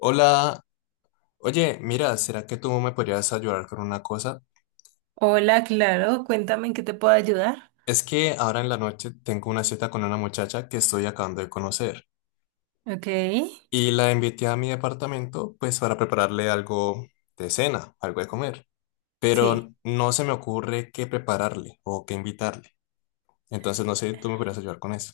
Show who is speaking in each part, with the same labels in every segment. Speaker 1: Hola, oye, mira, ¿será que tú me podrías ayudar con una cosa?
Speaker 2: Hola, claro, cuéntame en qué te puedo ayudar.
Speaker 1: Es que ahora en la noche tengo una cita con una muchacha que estoy acabando de conocer
Speaker 2: Ok,
Speaker 1: y la invité a mi departamento pues para prepararle algo de cena, algo de comer,
Speaker 2: sí.
Speaker 1: pero no se me ocurre qué prepararle o qué invitarle. Entonces no sé, ¿tú me podrías ayudar con eso?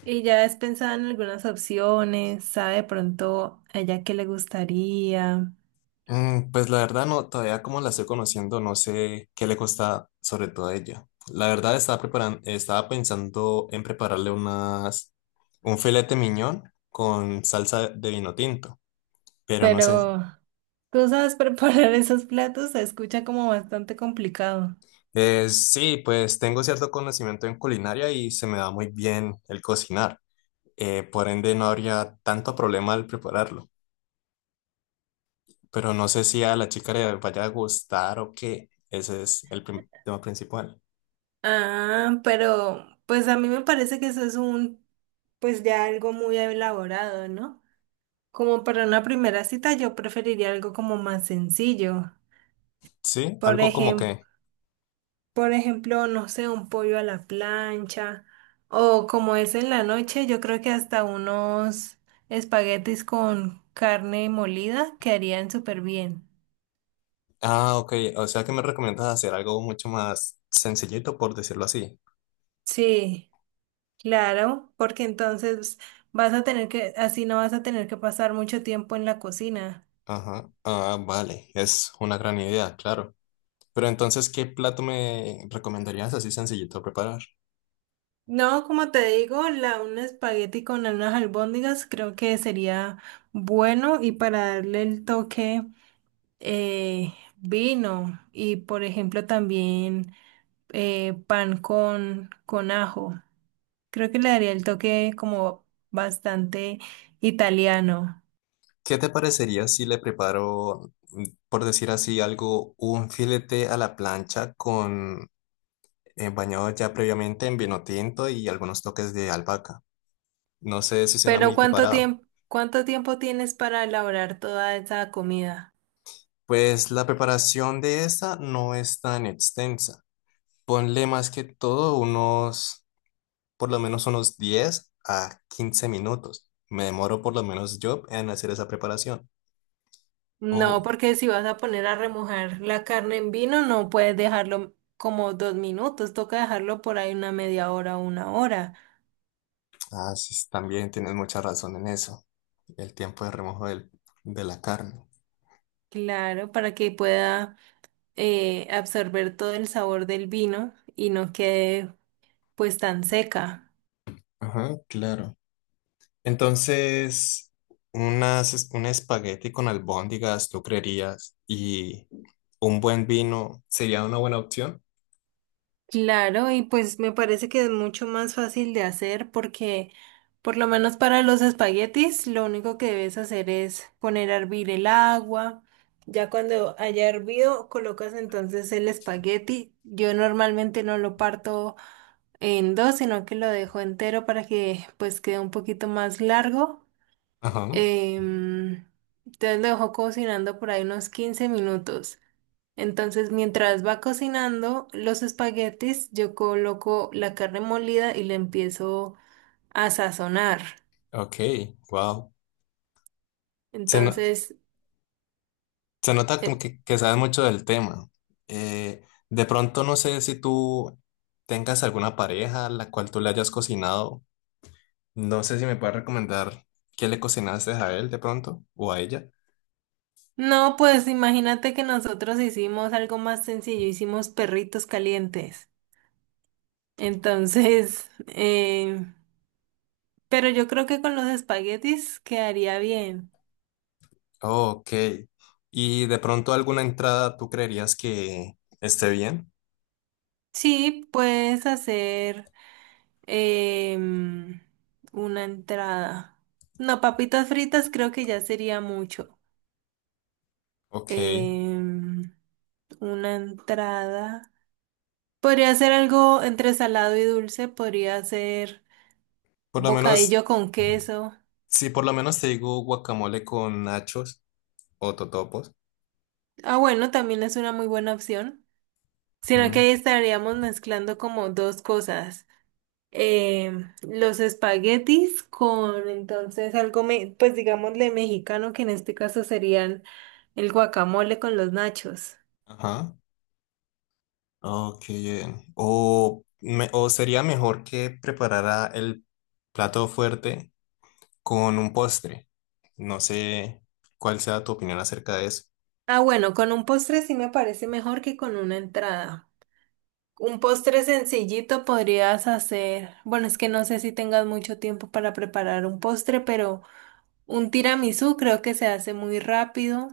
Speaker 2: Y ya has pensado en algunas opciones, sabe de pronto a ella qué le gustaría,
Speaker 1: Pues la verdad no, todavía como la estoy conociendo, no sé qué le cuesta sobre todo a ella. La verdad estaba pensando en prepararle un filete miñón con salsa de vino tinto, pero no sé.
Speaker 2: pero tú sabes preparar esos platos, se escucha como bastante complicado.
Speaker 1: Sí, pues tengo cierto conocimiento en culinaria y se me da muy bien el cocinar. Por ende no habría tanto problema al prepararlo, pero no sé si a la chica le vaya a gustar o qué. Ese es el tema principal.
Speaker 2: Ah, pero pues a mí me parece que eso es un, pues ya algo muy elaborado, ¿no? Como para una primera cita yo preferiría algo como más sencillo.
Speaker 1: Sí,
Speaker 2: Por
Speaker 1: algo como
Speaker 2: ejemplo,
Speaker 1: que...
Speaker 2: por ejemplo, no sé, un pollo a la plancha o como es en la noche, yo creo que hasta unos espaguetis con carne molida quedarían súper bien.
Speaker 1: Ah, ok. O sea que me recomiendas hacer algo mucho más sencillito, por decirlo así.
Speaker 2: Sí, claro, porque entonces vas a tener que, así no vas a tener que pasar mucho tiempo en la cocina.
Speaker 1: Ajá. Ah, vale. Es una gran idea, claro. Pero entonces, ¿qué plato me recomendarías así sencillito preparar?
Speaker 2: No, como te digo, la, un espagueti con unas albóndigas creo que sería bueno y para darle el toque vino y por ejemplo también pan con ajo. Creo que le daría el toque como bastante italiano.
Speaker 1: ¿Qué te parecería si le preparo, por decir así, algo, un filete a la plancha con bañado ya previamente en vino tinto y algunos toques de albahaca? No sé si suena
Speaker 2: Pero
Speaker 1: muy preparado.
Speaker 2: cuánto tiempo tienes para elaborar toda esa comida?
Speaker 1: Pues la preparación de esta no es tan extensa. Ponle más que todo unos, por lo menos unos 10 a 15 minutos. Me demoro por lo menos yo en hacer esa preparación.
Speaker 2: No,
Speaker 1: Oh,
Speaker 2: porque si vas a poner a remojar la carne en vino, no puedes dejarlo como 2 minutos, toca dejarlo por ahí una media hora o una hora.
Speaker 1: sí, también tienes mucha razón en eso. El tiempo de remojo de la carne.
Speaker 2: Claro, para que pueda absorber todo el sabor del vino y no quede pues tan seca.
Speaker 1: Ajá, claro. Entonces, unas, un espagueti con albóndigas, ¿tú creerías? Y un buen vino sería una buena opción.
Speaker 2: Claro, y pues me parece que es mucho más fácil de hacer porque por lo menos para los espaguetis lo único que debes hacer es poner a hervir el agua. Ya cuando haya hervido, colocas entonces el espagueti. Yo normalmente no lo parto en dos, sino que lo dejo entero para que pues quede un poquito más largo.
Speaker 1: Ajá,
Speaker 2: Em, entonces lo dejo cocinando por ahí unos 15 minutos. Entonces, mientras va cocinando los espaguetis, yo coloco la carne molida y le empiezo a sazonar.
Speaker 1: ok, wow.
Speaker 2: Entonces,
Speaker 1: Se nota como
Speaker 2: eh,
Speaker 1: que sabes mucho del tema. Eh, de pronto no sé si tú tengas alguna pareja a la cual tú le hayas cocinado. No sé si me puedes recomendar qué le cocinaste a él de pronto o a ella.
Speaker 2: no, pues imagínate que nosotros hicimos algo más sencillo, hicimos perritos calientes. Entonces, pero yo creo que con los espaguetis quedaría bien.
Speaker 1: Ok. Y de pronto alguna entrada tú creerías que esté bien.
Speaker 2: Sí, puedes hacer em, una entrada. No, papitas fritas creo que ya sería mucho.
Speaker 1: Ok.
Speaker 2: em, una entrada. Podría ser algo entre salado y dulce, podría ser
Speaker 1: Por lo menos,
Speaker 2: bocadillo con queso.
Speaker 1: si por lo menos te digo guacamole con nachos o totopos.
Speaker 2: Ah, bueno, también es una muy buena opción. Sino que
Speaker 1: Mm,
Speaker 2: ahí estaríamos mezclando como dos cosas. Los espaguetis con entonces algo, pues digámosle mexicano, que en este caso serían el guacamole con los nachos.
Speaker 1: ajá. Ok, bien. O sería mejor que preparara el plato fuerte con un postre. No sé cuál sea tu opinión acerca de eso.
Speaker 2: Ah, bueno, con un postre sí me parece mejor que con una entrada. Un postre sencillito podrías hacer. Bueno, es que no sé si tengas mucho tiempo para preparar un postre, pero un tiramisú creo que se hace muy rápido.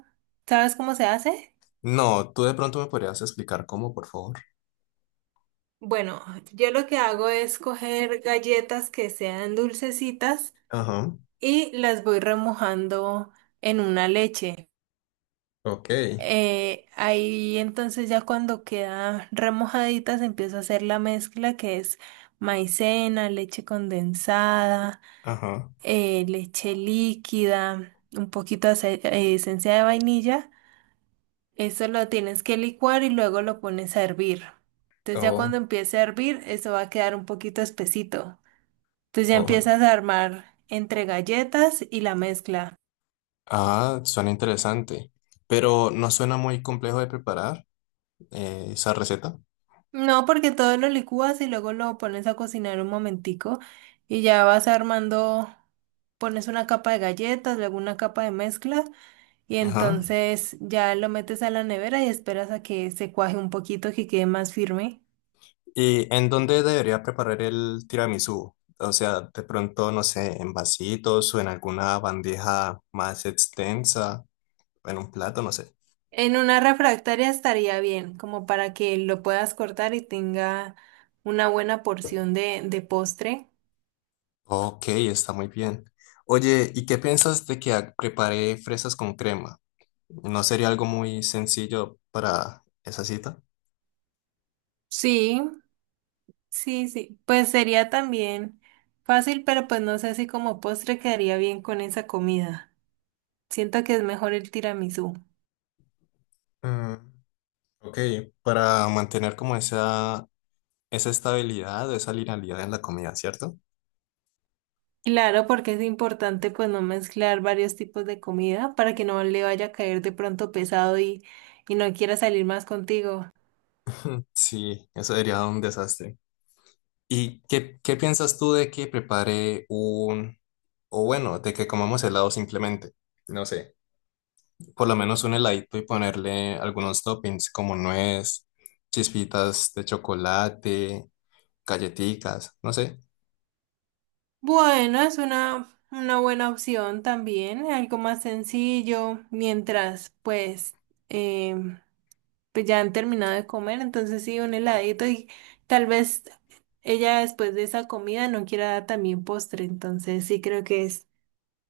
Speaker 2: ¿Sabes cómo se hace?
Speaker 1: No, tú de pronto me podrías explicar cómo, por favor.
Speaker 2: Bueno, yo lo que hago es coger galletas que sean dulcecitas
Speaker 1: Ajá.
Speaker 2: y las voy remojando en una leche.
Speaker 1: Ok.
Speaker 2: Ahí entonces ya cuando quedan remojaditas empiezo a hacer la mezcla que es maicena, leche condensada,
Speaker 1: Ajá.
Speaker 2: leche líquida, un poquito de esencia de vainilla. Eso lo tienes que licuar y luego lo pones a hervir. Entonces ya cuando
Speaker 1: Oh,
Speaker 2: empiece a hervir, eso va a quedar un poquito espesito. Entonces ya
Speaker 1: oh.
Speaker 2: empiezas a armar entre galletas y la mezcla.
Speaker 1: Ah, suena interesante. Pero no suena muy complejo de preparar esa receta.
Speaker 2: No, porque todo lo licúas y luego lo pones a cocinar un momentico y ya vas armando, pones una capa de galletas, luego una capa de mezcla. Y
Speaker 1: Ajá.
Speaker 2: entonces ya lo metes a la nevera y esperas a que se cuaje un poquito, que quede más firme.
Speaker 1: ¿Y en dónde debería preparar el tiramisú? O sea, de pronto, no sé, en vasitos o en alguna bandeja más extensa, en un plato, no sé.
Speaker 2: En una refractaria estaría bien, como para que lo puedas cortar y tenga una buena porción de postre.
Speaker 1: Ok, está muy bien. Oye, ¿y qué piensas de que prepare fresas con crema? ¿No sería algo muy sencillo para esa cita?
Speaker 2: Sí, sí, sí. Pues sería también fácil, pero pues no sé si como postre quedaría bien con esa comida. Siento que es mejor el tiramisú.
Speaker 1: Mm, ok, para mantener como esa estabilidad, esa linealidad en la comida, ¿cierto?
Speaker 2: Claro, porque es importante pues no mezclar varios tipos de comida para que no le vaya a caer de pronto pesado y no quiera salir más contigo.
Speaker 1: Sí, eso sería un desastre. ¿Y qué piensas tú de que o bueno, de que comamos helado simplemente? No sé, por lo menos un heladito y ponerle algunos toppings como nuez, chispitas de chocolate, galletitas, no sé.
Speaker 2: Bueno, es una buena opción también, algo más sencillo, mientras pues, em, pues ya han terminado de comer, entonces sí, un heladito y tal vez ella después de esa comida no quiera dar también postre, entonces sí creo que es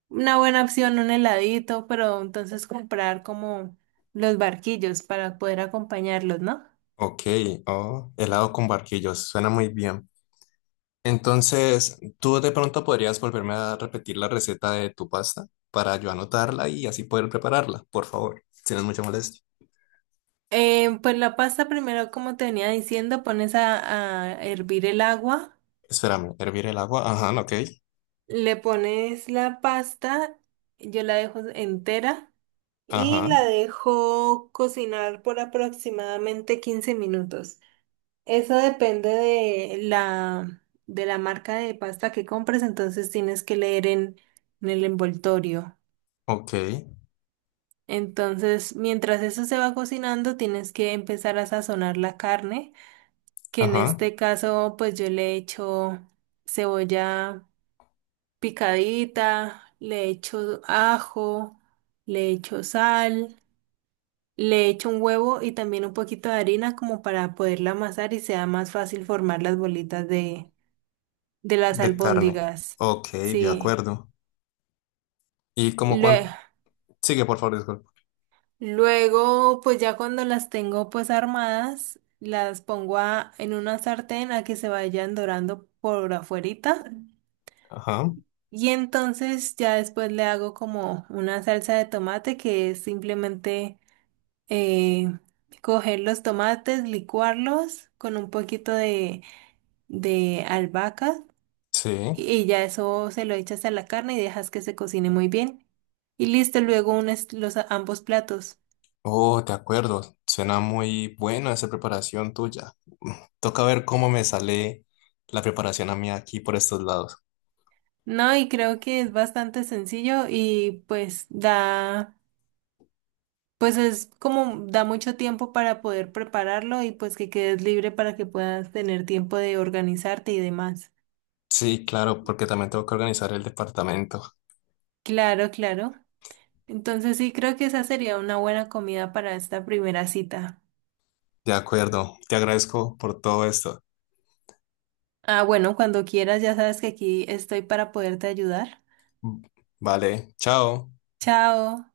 Speaker 2: una buena opción, un heladito, pero entonces comprar como los barquillos para poder acompañarlos, ¿no?
Speaker 1: Ok, oh, helado con barquillos, suena muy bien. Entonces, ¿tú de pronto podrías volverme a repetir la receta de tu pasta para yo anotarla y así poder prepararla, por favor, si no es mucha molestia?
Speaker 2: Pues la pasta primero, como te venía diciendo, pones a hervir el agua,
Speaker 1: Espérame, hervir el agua, ajá, ok,
Speaker 2: le pones la pasta, yo la dejo entera y
Speaker 1: ajá.
Speaker 2: la dejo cocinar por aproximadamente 15 minutos. Eso depende de la marca de pasta que compres, entonces tienes que leer en el envoltorio.
Speaker 1: Ok,
Speaker 2: Entonces, mientras eso se va cocinando, tienes que empezar a sazonar la carne, que en
Speaker 1: ajá,
Speaker 2: este caso, pues yo le echo cebolla picadita, le echo ajo, le echo sal, le echo un huevo y también un poquito de harina como para poderla amasar y sea más fácil formar las bolitas de las
Speaker 1: de carne.
Speaker 2: albóndigas.
Speaker 1: Ok, de
Speaker 2: Sí.
Speaker 1: acuerdo. Y como
Speaker 2: Lue-
Speaker 1: cuánto... Sigue, por favor, disculpa.
Speaker 2: Luego, pues ya cuando las tengo pues armadas, las pongo en una sartén a que se vayan dorando por afuerita.
Speaker 1: Ajá,
Speaker 2: Y entonces ya después le hago como una salsa de tomate que es simplemente eh, coger los tomates, licuarlos con un poquito de albahaca
Speaker 1: sí.
Speaker 2: y ya eso se lo echas a la carne y dejas que se cocine muy bien. Y listo, luego unes los ambos platos.
Speaker 1: Oh, de acuerdo. Suena muy buena esa preparación tuya. Toca ver cómo me sale la preparación a mí aquí por estos lados.
Speaker 2: No, y creo que es bastante sencillo y pues da, pues es como da mucho tiempo para poder prepararlo y pues que quedes libre para que puedas tener tiempo de organizarte y demás.
Speaker 1: Sí, claro, porque también tengo que organizar el departamento.
Speaker 2: Claro, claro. Entonces sí, creo que esa sería una buena comida para esta primera cita.
Speaker 1: De acuerdo, te agradezco por todo esto.
Speaker 2: Ah, bueno, cuando quieras, ya sabes que aquí estoy para poderte ayudar.
Speaker 1: Vale, chao.
Speaker 2: Chao.